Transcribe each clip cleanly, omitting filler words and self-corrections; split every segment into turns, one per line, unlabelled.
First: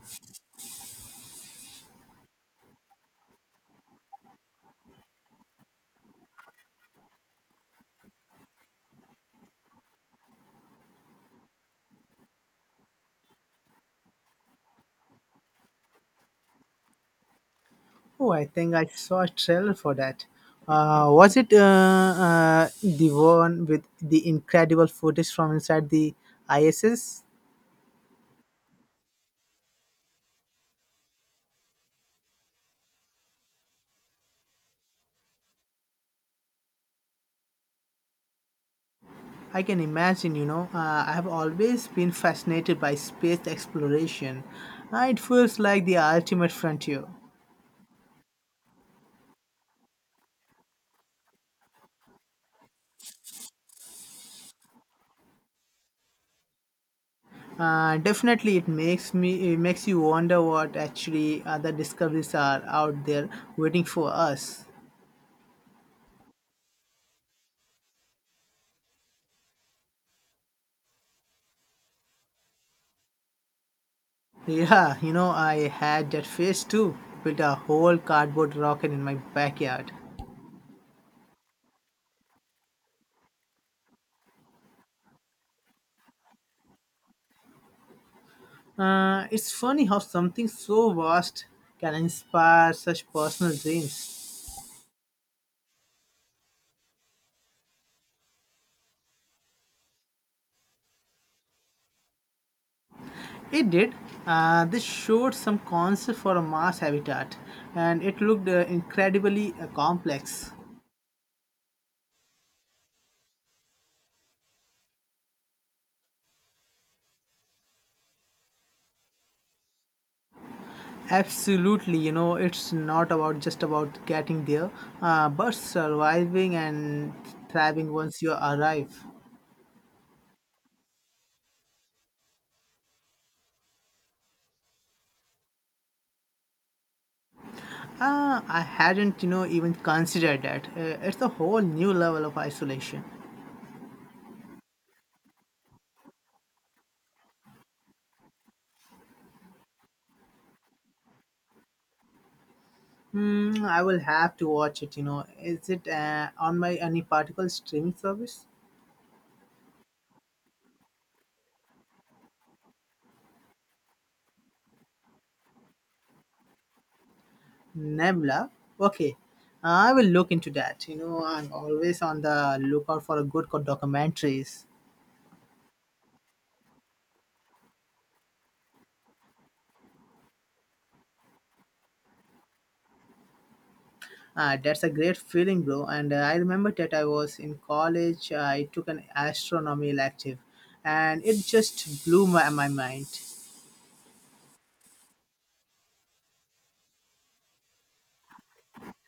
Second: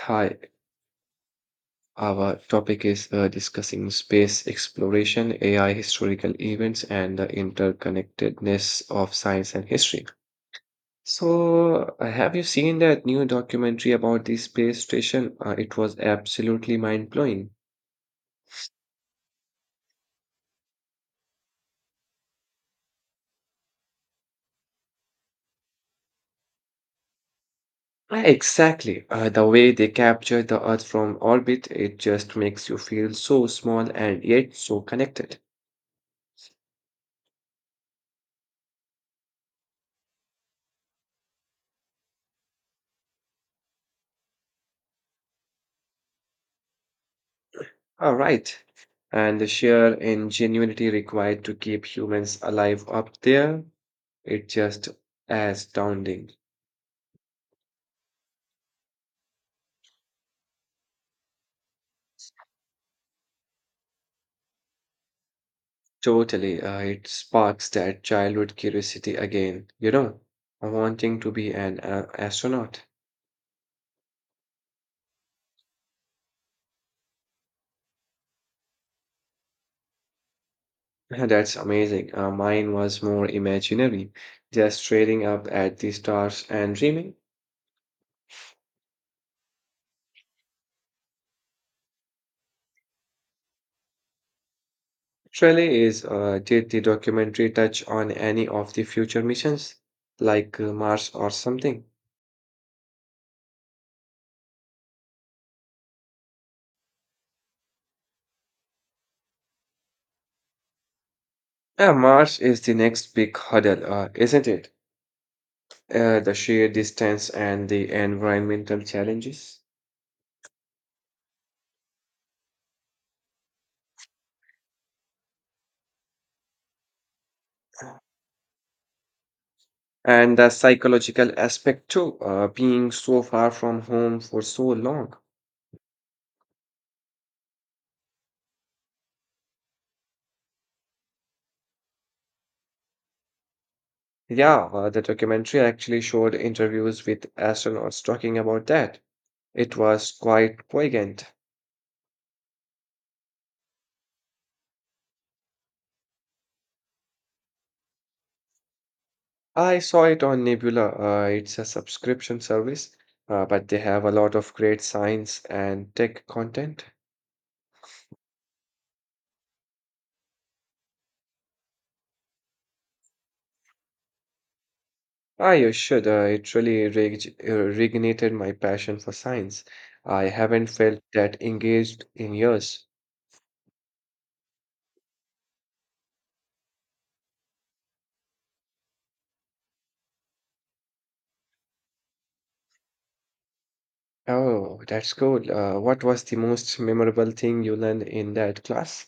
Hi, our topic is discussing space exploration, AI, historical events, and the interconnectedness of science and history. So, have you seen that new documentary about the space station? It was absolutely mind-blowing.
Oh, I think I saw a trailer for that. Was it the one with the incredible footage from inside the ISS?
Exactly. The way they capture the Earth from orbit, it just makes you feel so small and yet so connected.
I can imagine, I have always been fascinated by space exploration. It feels like the ultimate frontier.
All right. And the sheer ingenuity required to keep humans alive up there. It's just astounding.
Definitely, it makes you wonder what actually other discoveries are out there waiting for us.
Totally, it sparks that childhood curiosity again. You know, wanting to be an astronaut.
Yeah, you know, I had that phase too. Built a whole cardboard rocket in my backyard.
That's amazing. Mine was more imaginary, just staring up at the stars and dreaming.
It's funny how something so vast can inspire such personal dreams.
Shelley is, did the documentary touch on any of the future missions, like Mars or something?
It did. This showed some concept for a Mars habitat, and it looked incredibly complex.
Mars is the next big hurdle, isn't it? The sheer distance and the environmental challenges.
Absolutely, you know, it's not about just about getting there, but surviving and thriving once you arrive.
And the psychological aspect too, being so far from home for so long.
Ah, I hadn't, you know, even considered that. It's a whole new level of isolation.
Yeah, the documentary actually showed interviews with astronauts talking about that. It was quite poignant.
I will have to watch it. You know, is it on my any particular streaming service?
I saw it on Nebula. It's a subscription service, but they have a lot of great science and tech content.
Nebula. Okay, I will look into that. You know, I'm always on the lookout for a good documentaries.
Ah, you should. It really reignited my passion for science. I haven't felt that engaged in years.
That's a great feeling, bro. And I remember that I was in college. I took an astronomy elective, and it just blew my mind.
Oh, that's cool. What was the most memorable thing you learned in that class?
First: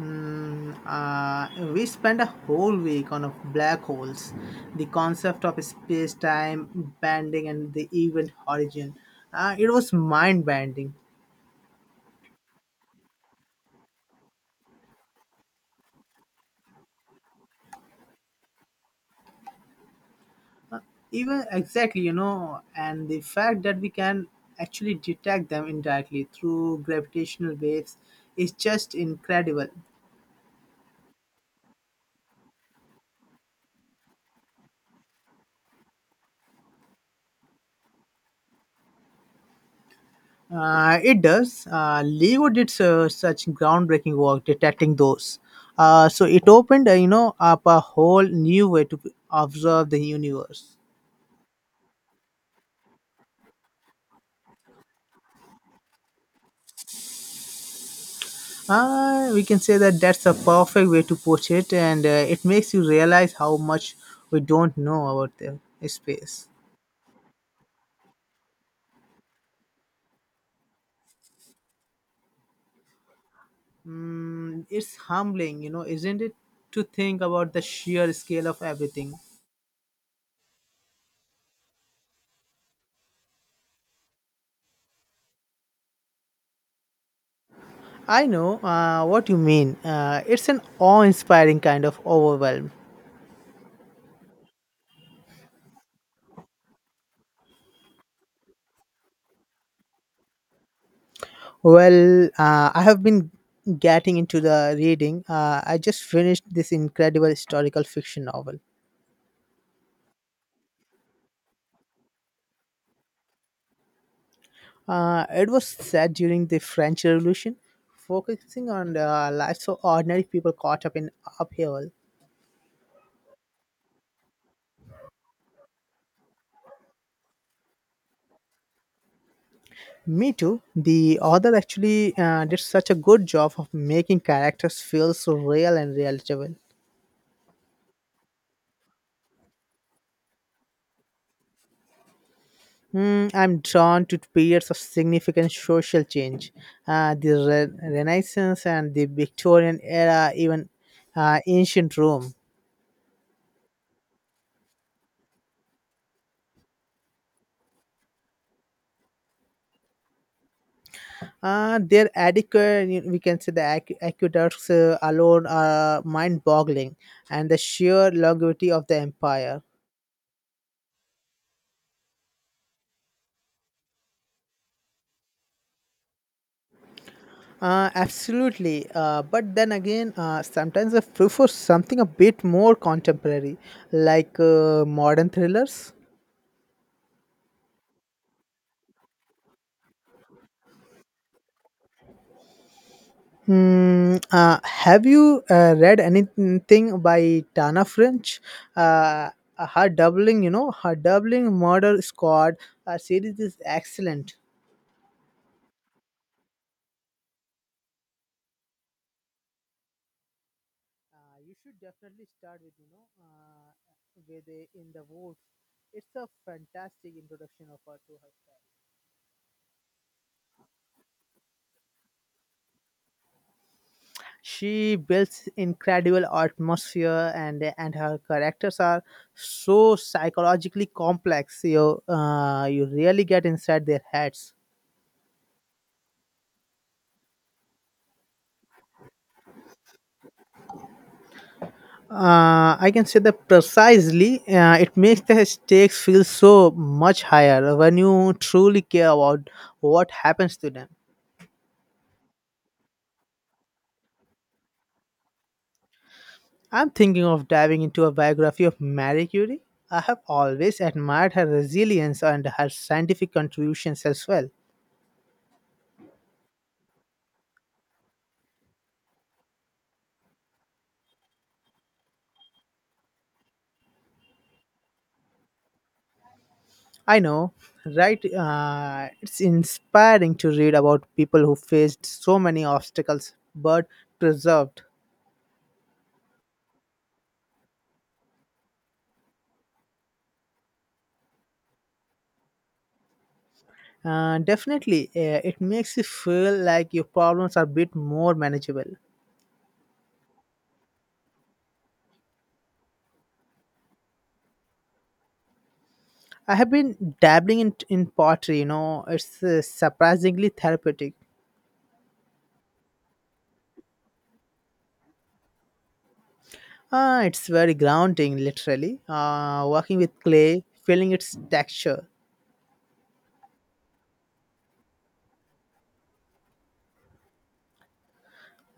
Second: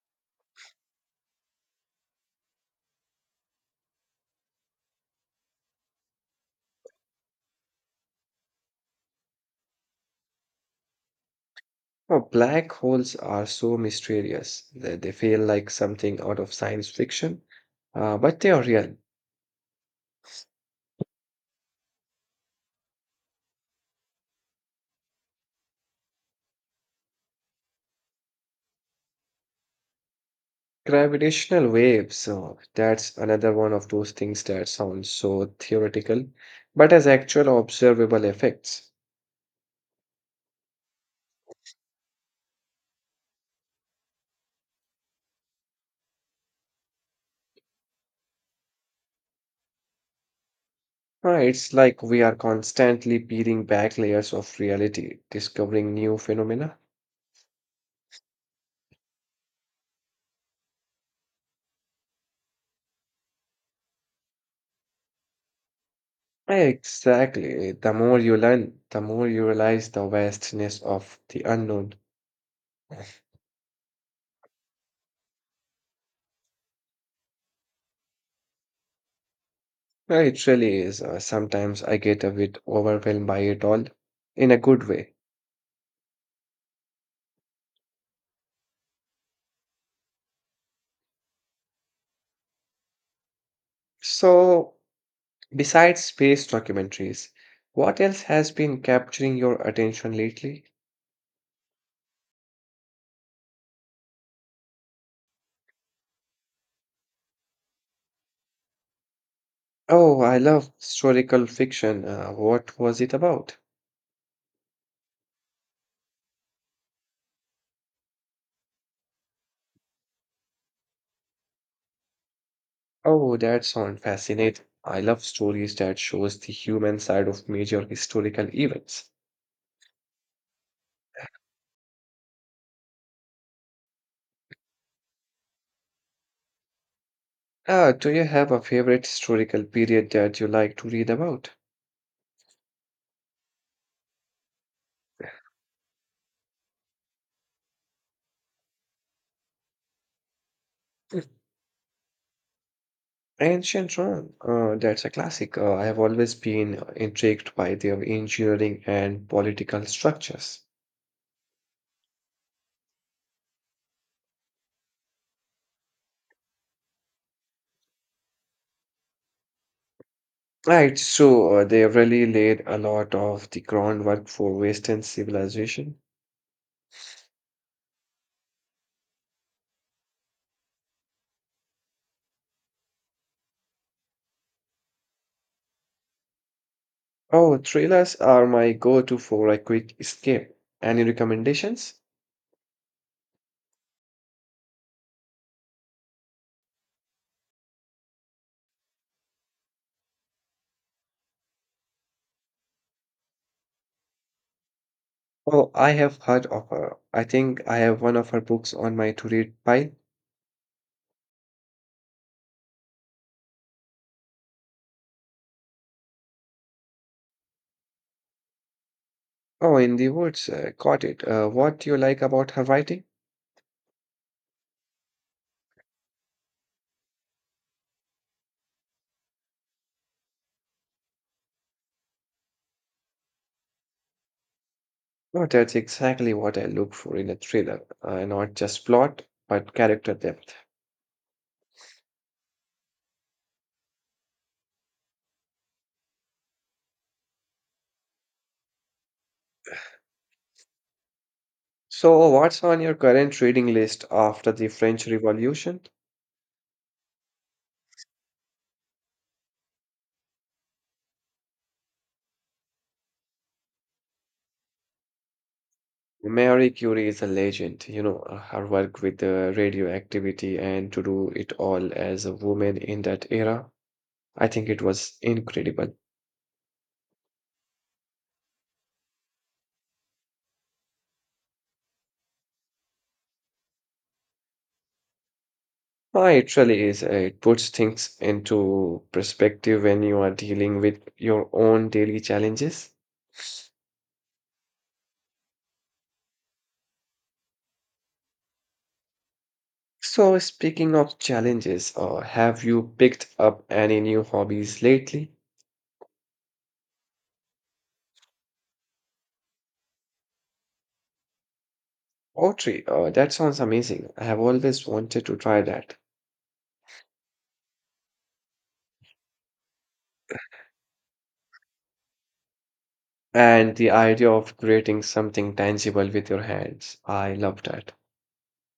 We spent a whole week on a black holes, the concept of space-time bending and the event horizon. It was mind-bending,
Oh, black holes are so mysterious that they feel like something out of science fiction, but they are real.
even exactly, you know, and the fact that we can actually detect them indirectly through gravitational waves is just incredible.
Gravitational waves, oh, that's another one of those things that sounds so theoretical, but has actual observable effects.
It does. Lego did such groundbreaking work detecting those. So it opened, up a whole new way to observe the universe.
It's like we are constantly peeling back layers of reality, discovering new phenomena.
We can say that that's a perfect way to put it, and it makes you realize how much we don't know about the space.
Exactly. The more you learn, the more you realize the vastness of the unknown.
It's humbling, you know, isn't it, to think about the sheer scale of everything.
It really is. Sometimes I get a bit overwhelmed by it all, in a good way.
I know what you mean. It's an awe-inspiring kind of overwhelm.
So, besides space documentaries, what else has been capturing your attention lately?
Well, I have been getting into the reading. I just finished this incredible historical fiction novel.
Oh, I love historical fiction. What was it about?
It was set during the French Revolution, focusing on the lives of ordinary people caught up in upheaval.
Oh, that sounds fascinating. I love stories that shows the human side of major historical events.
Me too. The author actually did such a good job of making characters feel so real and relatable.
Ah, do you have a favorite historical period that you like to read about?
I'm drawn to periods of significant social change. The Renaissance and the Victorian era, even ancient Rome.
Ancient Rome, that's a classic. I have always been intrigued by their engineering and political structures.
We can say the aqueducts alone are mind boggling, and the sheer longevity of the empire.
Right, so they really laid a lot of the groundwork for Western civilization.
Absolutely. But then again, sometimes I prefer something a bit more contemporary, like modern thrillers.
Oh, thrillers are my go-to for a quick escape. Any recommendations?
Hmm. Have you read anything by Tana French? Uh, her doubling, you know, her doubling murder squad series is excellent.
Oh, I have heard of her. I think I have one of her books on my to-read pile.
You should definitely start with, with the, In the Woods. It's a fantastic introduction of her to her.
Oh, in the woods. Got it. What do you like about her writing?
She builds incredible atmosphere, and her characters are so psychologically complex. You really get inside their heads.
No, that's exactly what I look for in a thriller. Not just plot, but character depth.
I can say that precisely. It makes the stakes feel so much higher when you truly care about what happens to them.
So, what's on your current reading list after the French Revolution?
I'm thinking of diving into a biography of Marie Curie. I have always admired her resilience and her scientific contributions as well.
Mary Curie is a legend. You know, her work with the radioactivity and to do it all as a woman in that era. I think it was incredible.
I know, right? It's inspiring to read about people who faced so many obstacles but preserved.
It really is. It puts things into perspective when you are dealing with your own daily challenges.
Definitely, it makes you feel like your problems are a bit more manageable.
So, speaking of challenges, have you picked up any new hobbies lately?
I have been dabbling in pottery, you know, it's surprisingly therapeutic.
Pottery, that sounds amazing. I have always wanted to try that.
It's very grounding, literally. Working with clay, feeling its texture.
And the idea of creating something tangible with your hands, I love that.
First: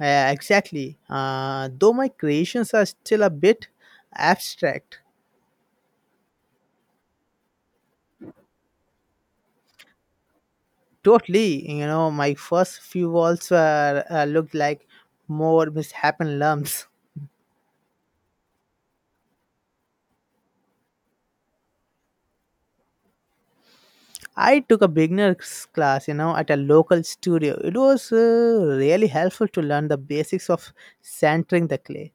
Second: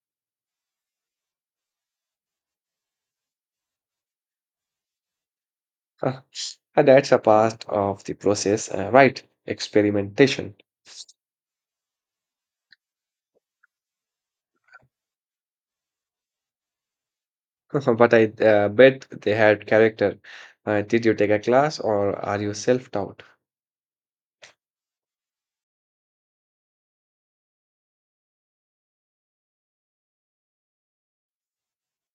Yeah, exactly. Though my creations are still a bit abstract.
Huh. And that's a part of the process, right? Experimentation.
Totally, you know, my first few walls were looked like more mishappen lumps.
But I bet they had character. Did you take a class or are you self-taught?
I took a beginner's class, you know, at a local studio. It was really helpful to learn the basics of centering the clay.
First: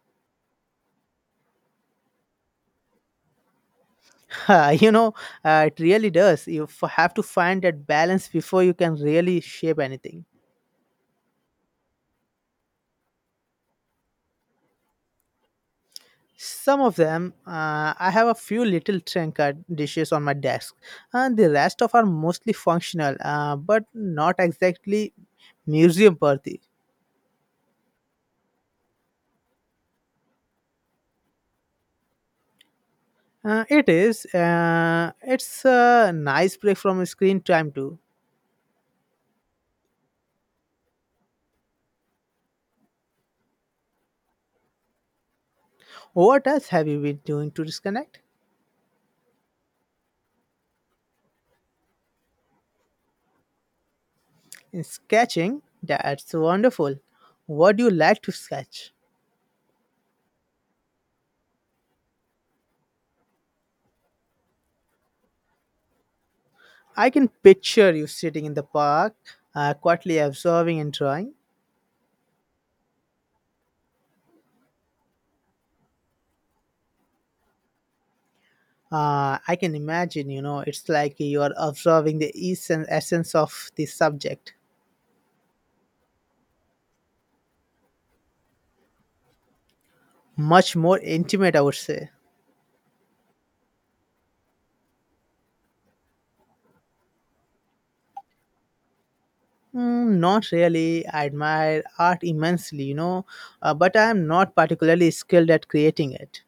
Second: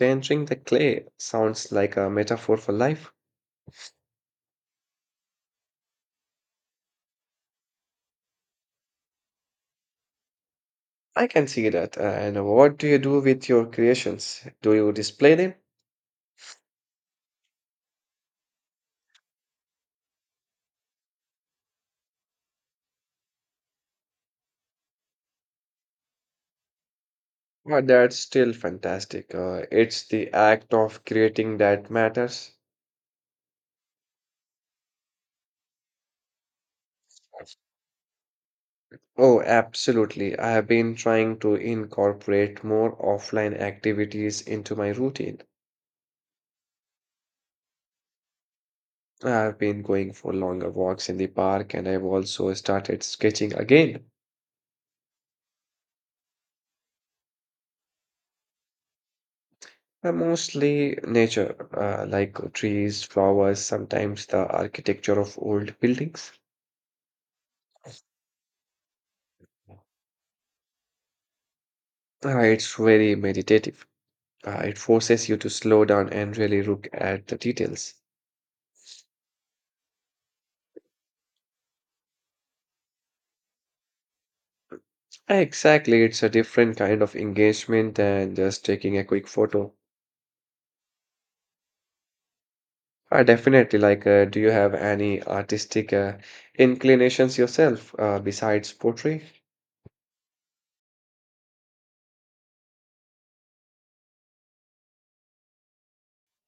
Entering the clay sounds like a metaphor for life.
you know, it really does. You have to find that balance before you can really shape anything.
I can see that. And what do you do with your creations? Do you display them?
Some of them, I have a few little trinket dishes on my desk, and the rest of are mostly functional, but not exactly museum worthy.
Well, that's still fantastic. It's the act of creating that matters.
It is. It's a nice break from screen time too.
Oh, absolutely. I have been trying to incorporate more offline activities into my routine.
What else have you been doing to disconnect?
I've been going for longer walks in the park and I've also started sketching again.
In sketching? That's wonderful. What do you like to sketch?
Mostly nature, like trees, flowers, sometimes the architecture of old buildings.
I can picture you sitting in the park, quietly observing and drawing.
It's very meditative. It forces you to slow down and really look at the details.
I can imagine, you know, it's like you are observing the essence of the subject.
Exactly, it's a different kind of engagement than just taking a quick photo.
Much more intimate, I would say.
Definitely, like, do you have any artistic inclinations yourself besides pottery?
Not really. I admire art immensely, you know, but I am not particularly skilled at creating it.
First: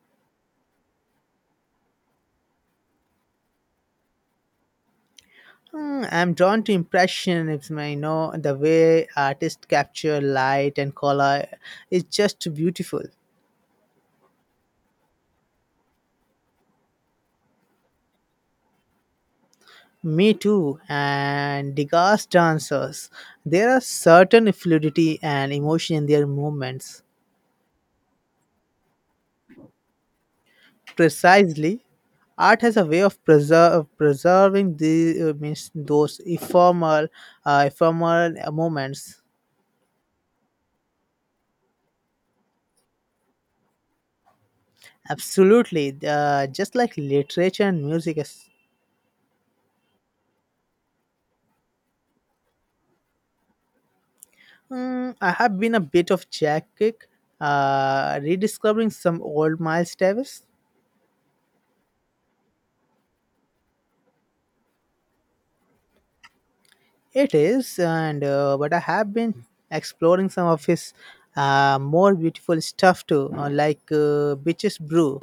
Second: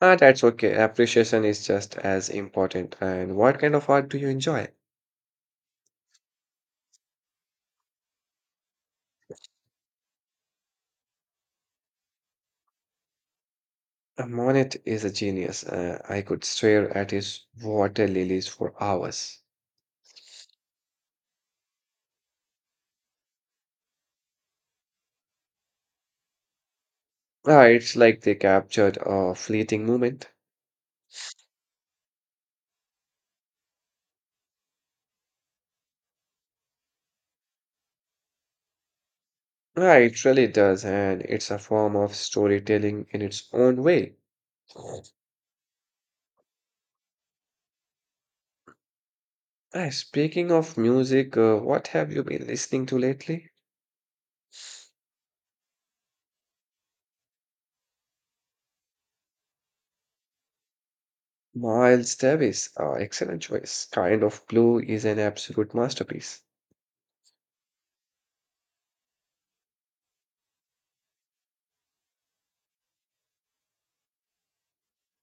Ah, that's okay. Appreciation is just as important. And what kind of art do you enjoy?
I'm drawn to impressionism. I know the way artists capture light and color is just beautiful.
Monet is a genius. I could stare at his water lilies for hours.
Me too, and Degas dancers. There are certain fluidity and emotion in their movements.
Ah, it's like they captured a fleeting moment.
Precisely, art has a way of preserving the ephemeral moments.
Ah, it really does, and it's a form of storytelling in its own way.
Absolutely, just like literature and music. Is
Ah, speaking of music, what have you been listening to lately?
I have been a bit of jack kick, rediscovering some old Miles Davis.
Miles Davis, ah, excellent choice. Kind of Blue is an absolute masterpiece.
It is, and but I have been exploring some of his more beautiful stuff too, like Bitches Brew.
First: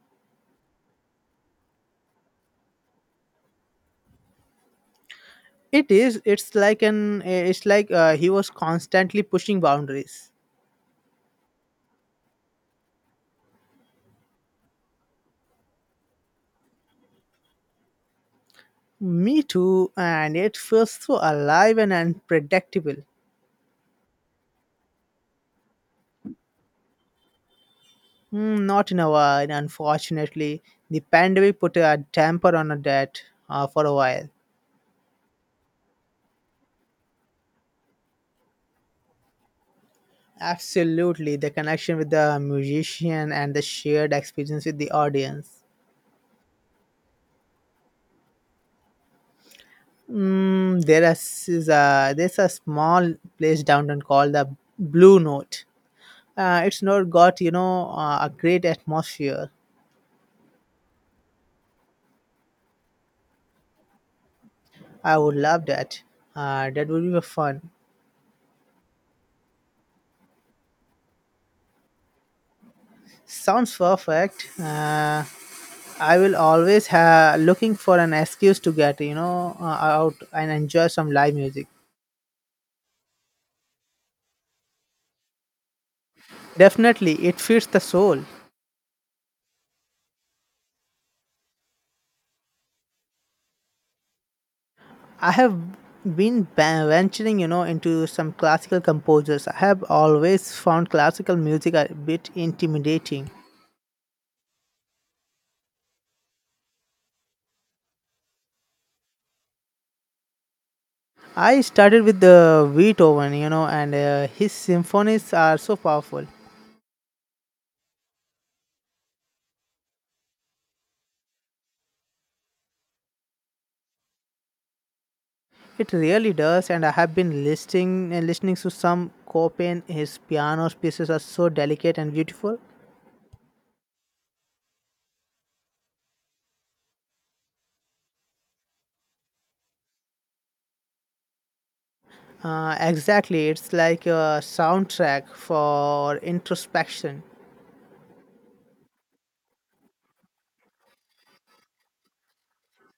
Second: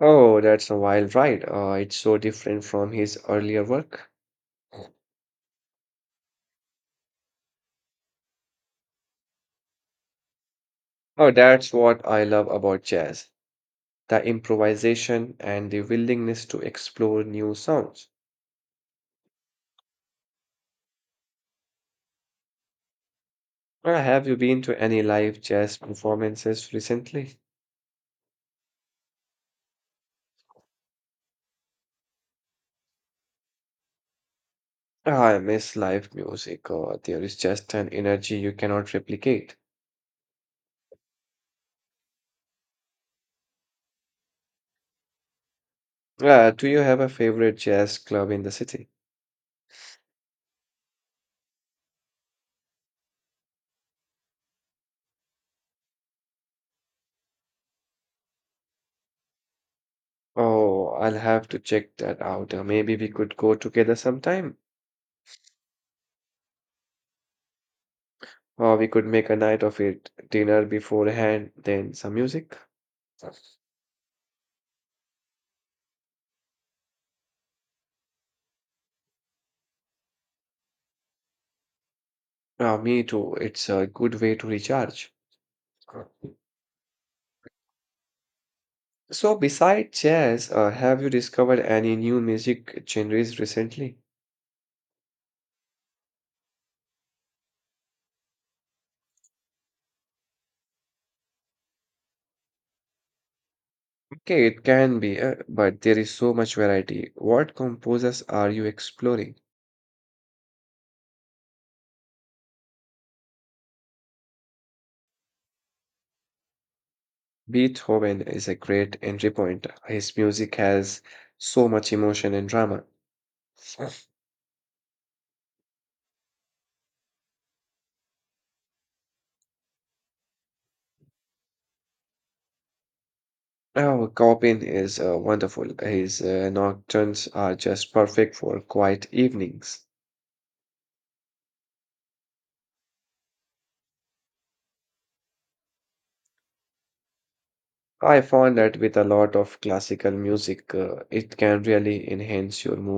Oh, that's a wild ride. It's so different from his earlier work.
It is. It's like an. It's like he was constantly pushing boundaries.
Oh, that's what I love about jazz, the improvisation and the willingness to explore new sounds.
Me too, and it feels so alive and unpredictable.
Have you been to any live jazz performances recently?
Not in a while, unfortunately. The pandemic put a damper on that for a while.
Ah, I miss live music. There is just an energy you cannot replicate.
Absolutely, the connection with the musician and the shared experience with the audience.
Do you have a favorite jazz club in the city?
There's a small place downtown called the Blue Note. It's not got a great atmosphere.
Oh, I'll have to check that out. Maybe we could go together sometime.
I would love that. That would be fun.
Or we could make a night of it, dinner beforehand, then some music.
Sounds perfect. I will always have looking for an excuse to get out and enjoy some live music.
Me too. It's a good way to recharge.
Definitely, it feeds the soul.
So, besides jazz, have you discovered any new music genres recently?
I have been venturing, you know, into some classical composers. I have always found classical music a bit intimidating.
Okay, it can be, but there is so much variety. What composers are you exploring?
I started with the Beethoven, you know, and his symphonies are so powerful.
Beethoven is a great entry point. His music has so much emotion and drama.
It really does, and I have been listening to some Chopin. His piano pieces are so delicate and beautiful.
Oh, Chopin is wonderful. His nocturnes are just perfect for quiet evenings.
Exactly, it's like a soundtrack for introspection.
I found that with a lot of classical music, it can really enhance your mood.